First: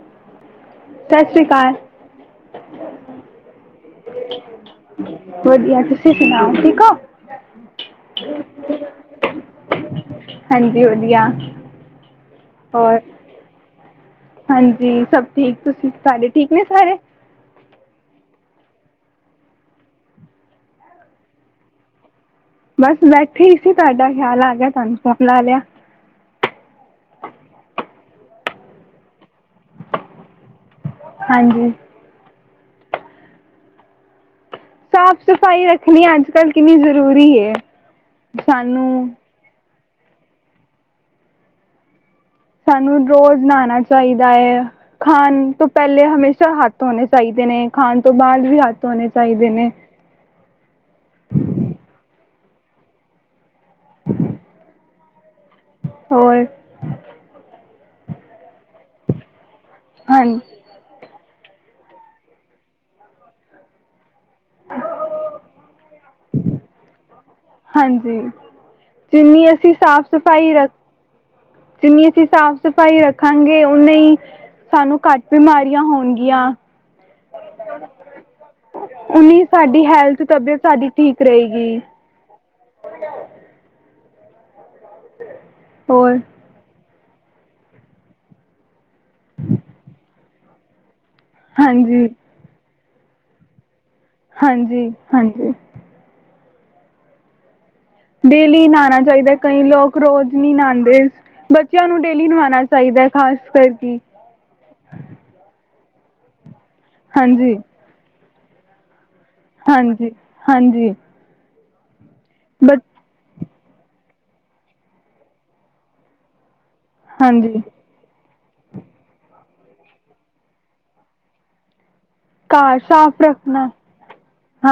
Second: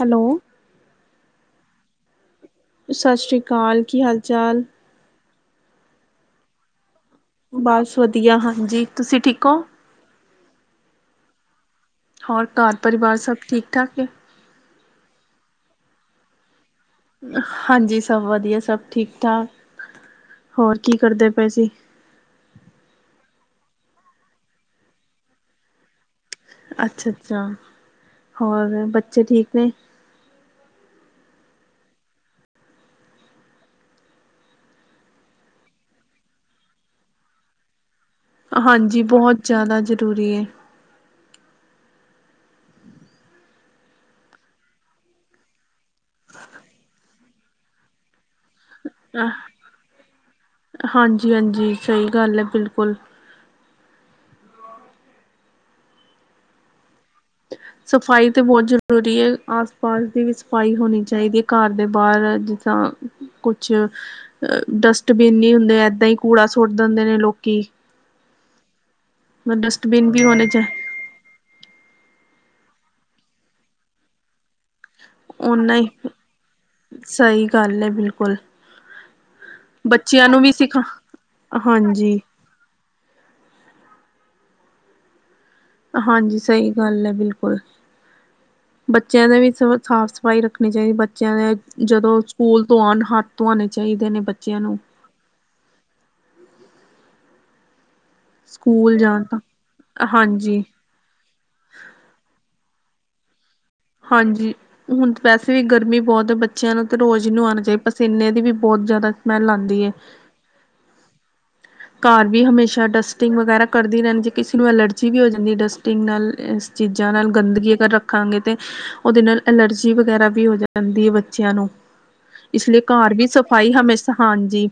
Hello, ਸਤਿ ਸ਼੍ਰੀ ਅਕਾਲ। ਸਤਿ ਸ਼੍ਰੀ ਅਕਾਲ। ਕੀ ਹਾਲ -ਚਾਲ। ਵਧੀਆ ਤੁਸੀਂ ਸੁਣਾਓ ਠੀਕ ਹੋ? ਬਸ ਵਧੀਆ। ਹਾਂਜੀ, ਤੁਸੀਂ ਠੀਕ ਹੋ? ਹਾਂਜੀ, ਵਧੀਆ। ਹੋਰ ਘਰ ਔਰ ਪਰਿਵਾਰ ਸਭ ਠੀਕ- ਠਾਕ ਹੈ। ਹਾਂਜੀ, ਸਭ ਠੀਕ ਤੁਸੀਂ ਸਡੇ ਠੀਕ ਨੇ ਸਾਰੇ। ਹਾਂਜੀ। ਸਭ ਵਧੀਆ ਸਭ ਠੀਕ -ਠਾਕ ਹੋਰ ਕੀ ਕਰਦੇ ਪਏ ਸੀ। ਬਸ ਬੈਠੇ ਹੀ ਸੀ ਤੁਹਾਡਾ ਖਿਆਲ ਆ ਗਿਆ ਤੁਹਾਨੂੰ ਫੋਨ ਲਾ ਲਿਆ। ਅੱਛਾ- ਅੱਛਾ ਹੋਰ ਬੱਚੇ ਠੀਕ ਨੇ। ਹਾਂਜੀ। ਸਾਫ਼ ਸਫ਼ਾਈ ਰੱਖਣੀ ਅੱਜ ਕੱਲ ਕਿੰਨੀ ਜ਼ਰੂਰੀ। ਸਾਨੂੰ ਹਾਂਜੀ। ਬਹੁਤ ਜ਼ਿਆਦਾ ਜ਼ਰੂਰੀ ਹੈ। ਸਾਨੂੰ ਰੋਜ਼ ਨਹਾਣਾ ਚਾਹੀਦਾ ਹੈ ਖਾਣ ਤੋਂ ਪਹਿਲੇ ਹਮੇਸ਼ਾ ਹੱਥ ਹੋਣੇ ਚਾਹੀਦੇ ਨੇ ਖਾਣ ਤੋਂ ਬਾਅਦ ਵੀ ਹੱਥ ਧੋਣੇ ਚਾਹੀਦੇ ਨੇ। ਹਾਂਜੀ -ਹਾਂਜੀ ਸਹੀ ਗੱਲ ਹੈ ਬਿਲਕੁਲ। ਹੋਰ। ਸਫ਼ਾਈ ਤੇ ਬਹੁਤ ਜ਼ਰੂਰੀ ਹੈ ਆਸ ਪਾਸ ਹਾਂ ਦੀ ਵਿੱਚ ਸਫਾਈ ਹੋਣੀ ਚਾਹੀਦੀ ਹੈ ਘਰ ਦੇ ਬਾਹਰ। ਜਿਸ ਤਾਂ ਕੁਛ ਡਸਟਬਿਨ ਨਹੀਂ ਹੁੰਦੇ ਏਦਾਂ ਹੀ ਕੂੜਾ ਸੁੱਟ ਦਿੰਦੇ ਨੇ ਲੋਕੀ। ਹਾਂਜੀ, ਜਿੰਨੀ ਅਸੀਂ ਸਾਫ਼ ਡਸਟਬਿਨ ਵੀ ਹੋਣੇ ਸਫ਼ਾਈ ਚ ਰੱਖ ਜਿੰਨੀ ਅਸੀਂ ਸਾਫ਼ ਸਫ਼ਾਈ ਰੱਖਾਂਗੇ ਉਓਨੀੇ ਹੀ ਸਾਨੂੰ ਘੱਟ ਓਨਾ ਬਿਮਾਰੀਆਂ ਹੀ ਹੋਣਗੀਆਂ। ਸਹੀ ਗੱਲ ਹੈ ਬਿਲਕੁਲ ਉਨੀ ਸਾਡੀ ਹੈਲਥ ਬੱਚਿਆਂ ਨੂੰ ਵੀ ਤਬੀਅਤ ਸਿਖਾ ਸਾਡੀ ਠੀਕ ਰਹੇਗੀ। ਹਾਂਜੀ [unintelligible] ਹੋਰ ਹਾਂਜੀ। ਸਹੀ ਗੱਲ ਹੈ ਬਿਲਕੁਲ। ਬੱਚਿਆਂ ਦਾ ਵੀ ਸ ਸਾਫ਼- ਸਫ਼ਾਈ ਰੱਖਣੀ ਚਾਹੀਦੀ। ਬੱਚਿਆਂ ਦੇ ਹਾਂਜੀ ਜਦੋਂ ਸਕੂਲ ਤੋਂ ਆਉਣ ਹੱਥ ਧੋ ਆਉਣੇ ਚਾਹੀਦੇ ਨੇ। ਬੱਚਿਆਂ ਨੂੰ ਹਾਂਜੀ ਹਾਂਜੀ। ਡੇਲੀ ਸਕੂਲ ਨਹਾਉਣਾ ਜਾਣ ਚਾਹੀਦਾ। ਤਾਂ ਕਈ ਲੋਕ ਰੋਜ਼ ਨਹੀਂ ਹਾਂਜੀ ਨਹਾਉਂਦੇ। ਬੱਚਿਆਂ ਨੂੰ ਡੇਲੀ ਨਵਾਉਣਾ ਚਾਹੀਦਾ ਹੈ ਖਾਸ ਕਰਕੇ। ਹਾਂਜੀ, ਹੁਣ ਵੈਸੇ ਵੀ ਗਰਮੀ ਬਹੁਤ ਹੈ ਬੱਚਿਆਂ ਨੂੰ ਤੇ ਰੋਜ਼ ਹੀ ਨੂੰ ਹਾਂਜੀ ਆਉਣਾ ਚਾਹੀਦਾ। ਸੀਨੇ ਦੀ ਵੀ ਬਹੁਤ ਜ਼ਿਆਦਾ ਸਮੈਲ ਆਉਂਦੀ ਹੈ ਹਾਂਜੀ। ਹਾਂਜੀ। ਘਰ ਵੀ ਬ ਹਮੇਸ਼ਾ ਡਸਟ ਡਸਟਿੰਗ ਵਗੈਰਾ ਕਰਦੀ ਰਹਿੰਦੀ ਜੇ ਕਿਸੇ ਨੂੰ ਐਲਰਜੀ ਵੀ ਹੋ ਜਾਂਦੀ ਡਸਟਿੰਗ ਨਾਲ ਇਸ ਚੀਜ਼ਾਂ ਨਾਲ ਹਾਂਜੀ ਗੰਦਗੀ ਅਗਰ ਰੱਖ। ਰੱਖਾਂਗੇ। ਤੇ ਉਹਦੇ ਨਾਲ ਅਲਰਜੀ ਵਗੈਰਾ ਵੀ ਹੋ ਜਾਂਦੀ ਹੈ ਬੱਚਿਆਂ ਨੂੰ। ਇਸ ਲਈ ਘਰ ਸਾਫ਼ ਵੀ ਰੱਖਣਾ ਸਫ਼ਾਈ ਹਮੇਸ਼ਾ ਹਾਂਜੀ,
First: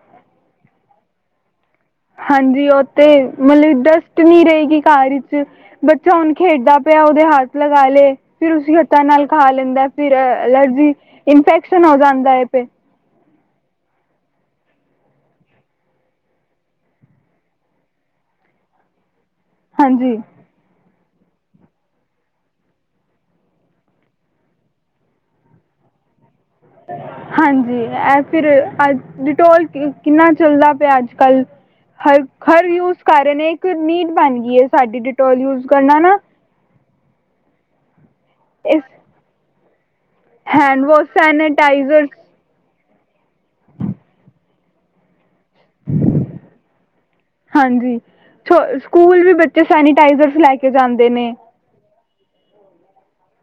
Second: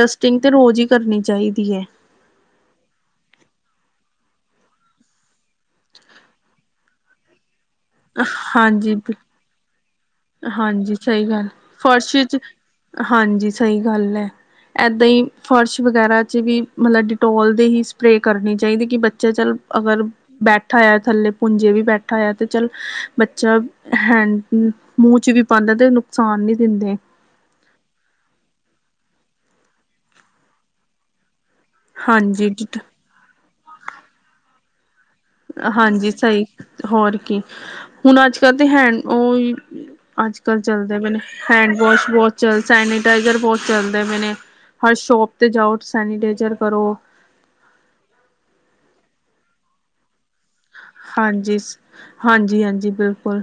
ਡਸਟ ਸਟਿੰਗ ਤੇ ਰੋਜ਼ ਹੀ ਕਰਨੀ ਚਾਹੀਦੀ ਹੈ। ਹਾਂਜੀ, ਉਹਥ ਮਤਲਬ ਡਸਟ ਨੀ ਰਹੇਗੀ ਘਰ ਵਿੱਚ। ਬੱਚਾ ਹੁਣ ਖੇਡਦਾ ਪਿਆ ਉਹਦੇ ਹੱਥ ਲਗਾ ਲਏ ਫਿਰ ਉਸਂ ਹਾਂਜੀ ਹੱਥਾਂ ਬਿਲ ਨਾਲ ਖਾ ਲੈਂਦਾ। ਫਿਰ ਹਾਂਜੀ ਅਲਰਜੀ, ਸਹੀ ਗੱਲ ਇਨਫੈਕਸ਼ਨ ਹੋ ਫਰਸ਼ ਜਾਂਦਾ ਚ ਹੈ। ਫੇ ਹਾਂਜੀ, ਸਹੀ ਗੱਲ ਹੈ। ਇੱਦਾਂ ਹੀ, ਫਰਸ਼ ਵਗੈਰਾ 'ਚ ਵੀ ਮਤਲਬ ਡਿਟੋਲ ਦੇ ਹੀ ਸਪਰੇਅ ਕਰਨੀ ਚਾਹੀਦੀ। ਕਿ ਬੱਚਾ ਚੱਲ, ਅਗਰ, ਹਾਂਜੀ ਬੈਠ ਥੱਲੇ ਪੂੰਜੇ ਵੀ ਬੈਠਾ ਆ। ਤੇ ਚੱਲ ਬੱਚਾ ਹੈਂ। ਮੂੰਹ ਚ ਵੀ ਪਾਉਂਦਾ, ਤੇ ਨੁਕਸਾਨ ਨਹੀਂੀ ਦਿੰਦੇ। ਹਾਂਜੀ, ਇਹ ਫਿਰ ਅੱ ਡਿਟੋਲ ਕਿੰਨਾ ਚੱਲਦਾ ਪਿਆ, ਅੱਜ ਕੱਲ੍ਹ ਹਰ ਹਾਂਜੀ ਹਰ ਡਿਟ ਯਊਜ਼ ਕਾਰਨ ਇਹ, ਇੱਕ ਨੀਡ ਬਣ ਗਈ ਹੈ। ਸਾਡੀ, ਡਿਟੋਲ ਯੂਜ ਕਰਨਾ ਹਾਂਜੀ, ਨਾ ਸਹੀ ਹੋਰ ਕੀ ਹੁਣ, ਅੱਜ ਕੱਲ੍ਹ, ਤੇ ਇਸ ਹੈ। ਉਹ, ਅੱਜ ਕੱਲ੍ਹ, ਹੈਂਡ ਚਲਦੇ ਵਾਸ਼ ਪ ਹੈਂਡ ਸੈਨੇਟਾਈਜ਼ਰ ਵਾਸ਼ ਵੋਸ਼ ਚਲ ਸੈਨੀਟਾਈਜ਼ਰ ਬਹੁਤ ਚੱਲਦਾ ਪੈਨੇ। ਹਰ ਸ਼ੋਪ 'ਤੇ ਜਾਓ ਸੈਨੀਟਾਈਜ਼ਰ ਕਰੋ। ਹਾਂਜੀ। ਸਕੂਲ ਵੀ ਬੱਚੇ ਸੈਨੀਟਾਈਜ਼ਰ ਲੈ ਕੇ ਜਾਂਦੇ ਨੇ ਹਾਂਜੀ। ਹਾਂਜੀ -ਹਾਂਜੀ ਬਿਲਕੁਲ।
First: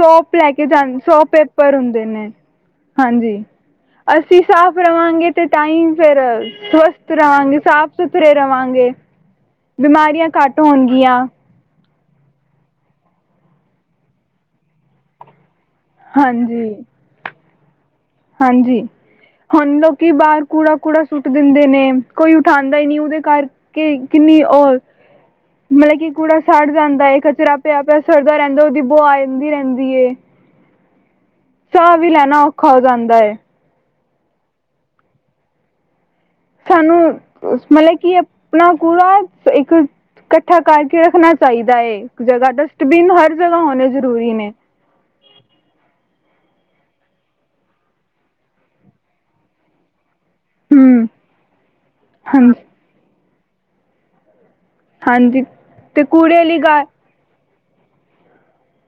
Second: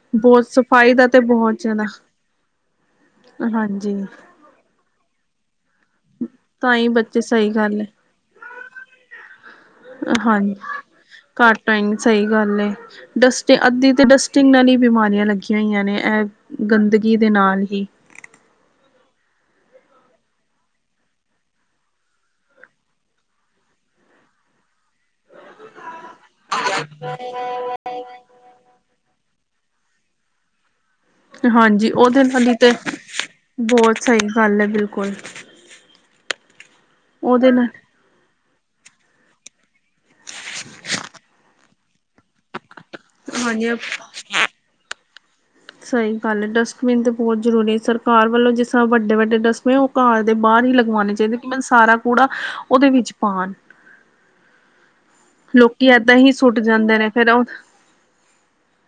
ਸੌ ਬਹੁਤ ਲੈ ਕੇ ਜਾਂ ਸਫ਼ਾਈ ਦਾ ਸੌ ਤੇ ਬਹੁਤ ਪੇਪਰ ਜ਼ਿਆਦਾ ਹੁੰਦੇ ਨੇ। ਹਾਂਜੀ। ਹਾਂਜੀ ਅਸੀਂ ਸਾਫ਼ ਰਵਾਂਗੇ ਤੇ ਟਾਈਮ ਫਿਰ ਤਾਂ ਹੀ ਸਵਸਥ ਬੱਚੇ ਸਹੀ ਰਹਾਂਗੇ ਗੱਲ ਹੈ ਸਾਫ- ਸੁਥਰੇ ਰਵਾਂਗੇ। ਬਿਮਾਰੀਆਂ ਹਾਂਜੀ। ਘੱਟ ਹੋਣਗੀਆਂ ਘਰ ਡਇੰਗ ਸਹੀ ਗੱਲ ਐ। ਡਸਟ ਅੱਧੀ ਤੇ ਡਸਟਿੰਗ ਨਾਲ ਹੀ ਬਿਮਾਰੀਆਂ ਲੱਗੀਆਂ ਹੋਈਆਂ ਨੇ। ਐ ਹਾਂਜੀ ਗੰਦਗੀ ਦੇ ਨਾਲ ਹੀ ਹਾਂਜੀ। ਹੁਣ ਲੋਕੀ ਬਾਹਰ ਕੂੜਾ- ਕੂੜਾ ਸੁੱਟ ਦਿੰਦੇ ਨੇ। ਕੋਈ ਉਠਾਉਂਦਾ ਹੀ ਨਹੀਂ। ਉਹਦੇ ਘਰ ਕਿ ਕਿੰਨੀ ਹੋਰ ਮਤਲਬ, ਕਿ ਕੂੜਾ ਸੜ ਜਾਂਦਾ ਏ ਕਚਰਾ ਪਿਆ ਪਿਆ, ਸੁੜਦਾ ਰਹਿੰਦਾ। ਉਹਦੀ ਬੁਆ ਆਦੀ ਰਹਿੰਦੀ ਏ। ਹਾਂਜੀ, ਉਹਦੇ ਲੈਣਾ ਨਾਲੀ ਤੇ ਔਖਾ ਹੋ ਜਾਂਦਾ ਹੈ ਬਹੁਤ ਸਹੀ ਗੱਲ ਹੈ। ਬਿਲਕੁਲ ਸਾਨੂੰ, ਉਹਦੇ ਨਾਲ ਮਤਲਬ ਕਿ ਆਪਣਾ ਪੂਰਾ, ਇੱਕ ਇਕੱਠਾ ਕਰਕੇ ਰੱਖਣਾ। ਚਾਹੀਦਾ ਹੈ, ਜਗ੍ਹਾ ਡਸਟਬਿਨ ਹਰ ਜਗ੍ਹਾ ਹਾਂਜੀ ਹੋਣੇ, ਜ਼ਰੂਰੀ ਨੇ [inaudible] ਸਹੀ ਗੱਲ ਹੈ। ਡਸਟਬਿਨ ਤਾਂ ਬਹੁਤ ਜ਼ਰੂਰੀ ਸਰਕਾਰ ਵੱਲੋਂ, ਜਿਸ ਤਰ੍ਹਾਂ ਵੱਡੇ ਵੱਡੇ ਡਸਟਬਿਨ। ਘਰ ਦੇ ਬਾਹਰ ਹੀ ਹੂੰ ਲਗਵਾਉਣੇ ਚਾਹੀਦੇ, ਕਿ ਮੈਨੂੰ ਸਾਰਾ ਕੂੜਾ, ਹਾਂਜੀ ਉਹਦੇ ਵਿੱਚ ਪਾਉਣ। ਹਾਂਜੀ ਲੋਕੀ ਤੇ ਏਦਾਂ ਹੀ ਕੂੜੇ ਵਾਲੀ ਸੁੱਟ ਗਾ ਜਾਂਦੇ ਨੇ, ਫਿਰ ਉਹ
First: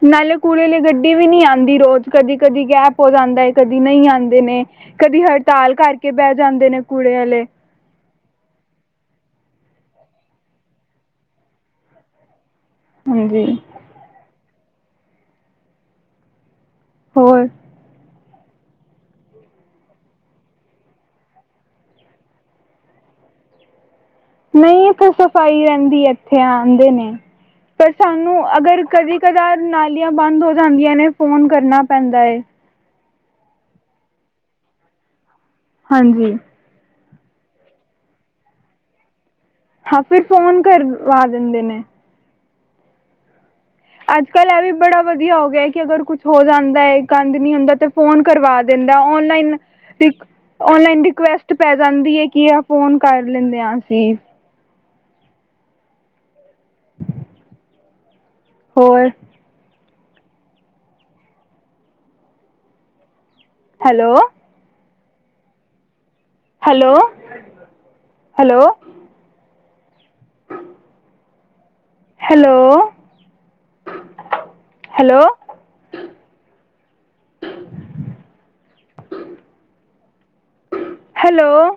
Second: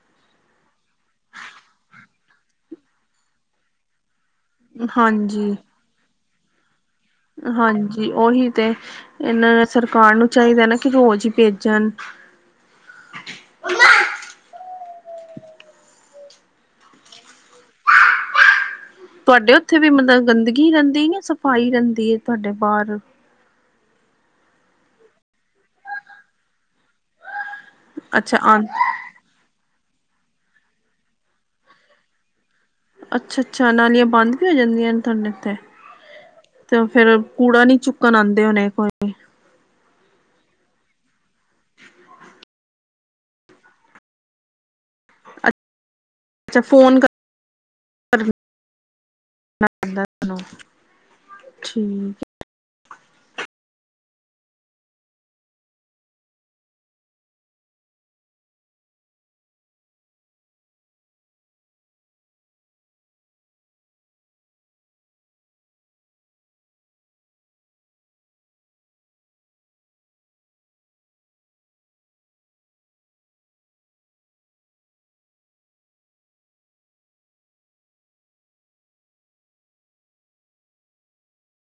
ਨਾਲੇ ਕੂੜੇ ਲਈ ਗੱਡੀ ਵੀ ਨਹੀਂ ਆਂਦੀ ਰੋਜ਼, ਕਦੀ- ਕਦੀ ਗੈਪ ਹੋ ਜਾਂਦਾ, ਕਦੀ ਨਹੀਂ ਆਂਦੇ ਨੇ। ਕਦੀ ਹਾਂਜੀ ਹੜਤਾਲ ਕਰਕੇ ਬਹਿ ਜਾਂਦੇ ਨੇ ਕੂੜੇ ਆਲੇ। ਹਾਂਜੀ, ਉਹੀ ਤੇ ਇਹਨਾਂ ਨੇ ਸਰਕਾਰ ਨੂੰ ਚਾਹੀਦਾ ਨਾ, ਕਿ ਰੋਜ਼ ਹੀ ਭੇਜਣ। ਹਾਂਜੀ, ਹੋਰ ਤੁਹਾਡੇ ਉੱਥੇ ਵੀ ਮਤਲਬ ਗੰਦਗੀ ਰਹਿੰਦੀ, ਜਾਂ ਸਫ਼ਾਈ ਰਹਿੰਦੀ ਐ ਤੁਹਾਡੇ ਬਾਹਰ। ਨਹੀਂ ਇਥੇ ਸਫ਼ਾਈ ਰਹਿੰਦੀ, ਇੱਥੇ ਆਂਦੇ ਨੇ, ਪਰ ਸਾਨੂੰ ਅੱਛਾ ਆ ਅਗਰ ਕਦੀ ਕਦਾਰ ਨਾਲੀਆਂ ਬੰਦ ਹੋ ਜਾਂਦੀਆਂ ਨੇ, ਫੋਨ ਕਰਨਾ ਪੈਂਦਾ ਏ। ਅੱਛਾ-ਅੱਛਾ, ਨਾਲੀਆਂ ਬੰਦ ਵੀ ਹੋ ਜਾਂਦੀਆਂ ਨੇ, ਤੁਹਾਡੇ ਇੱਥੇ। ਹਾਂਜੀ, ਤੇ ਉਹ ਫੇਰ ਕੂੜਾ ਨੀ ਚੁੱਕਣ ਆਂਦੇ ਹੋਣੇ ਕੋਈ। ਹਾਂ, ਫਿਰ ਫੋਨ ਕਰਵਾ ਦਿੰਦੇ ਨੇ। ਅੱਜ- ਕੱਲ੍ਹ ਐਂ ਵੀ ਬੜਾ ਵਧੀਆ ਹੋ ਗਿਆ, ਕਿ ਅਗਰ ਕੁਛ ਹੋ ਅੱਛਾ ਜਾਂਦਾ ਹੈ, ਫੋਨ ਗੰਦ ਨੀ ਹੁੰਦਾ, ਤੇ ਫੋਨ ਕਰਨਾ ਕਰਵਾ ਦਿੰਦਾ, ਔਨਲਾਈਨ ਪੈਂਦਾ ਇੱਕ ਤੁਹਾਨੂੰ ਓਨਲਾਈਨ ਰਿਕੁਐਸਟ ਪੈ ਠੀਕ ਜਾਂਦੀ ਐ, ਕਿ ਆ ਫੋਨ ਕਰ ਲੈਂਦੇ ਆਂ ਅਸੀਂ। ਹੋਰ hello, hello, hello hello, hello hello,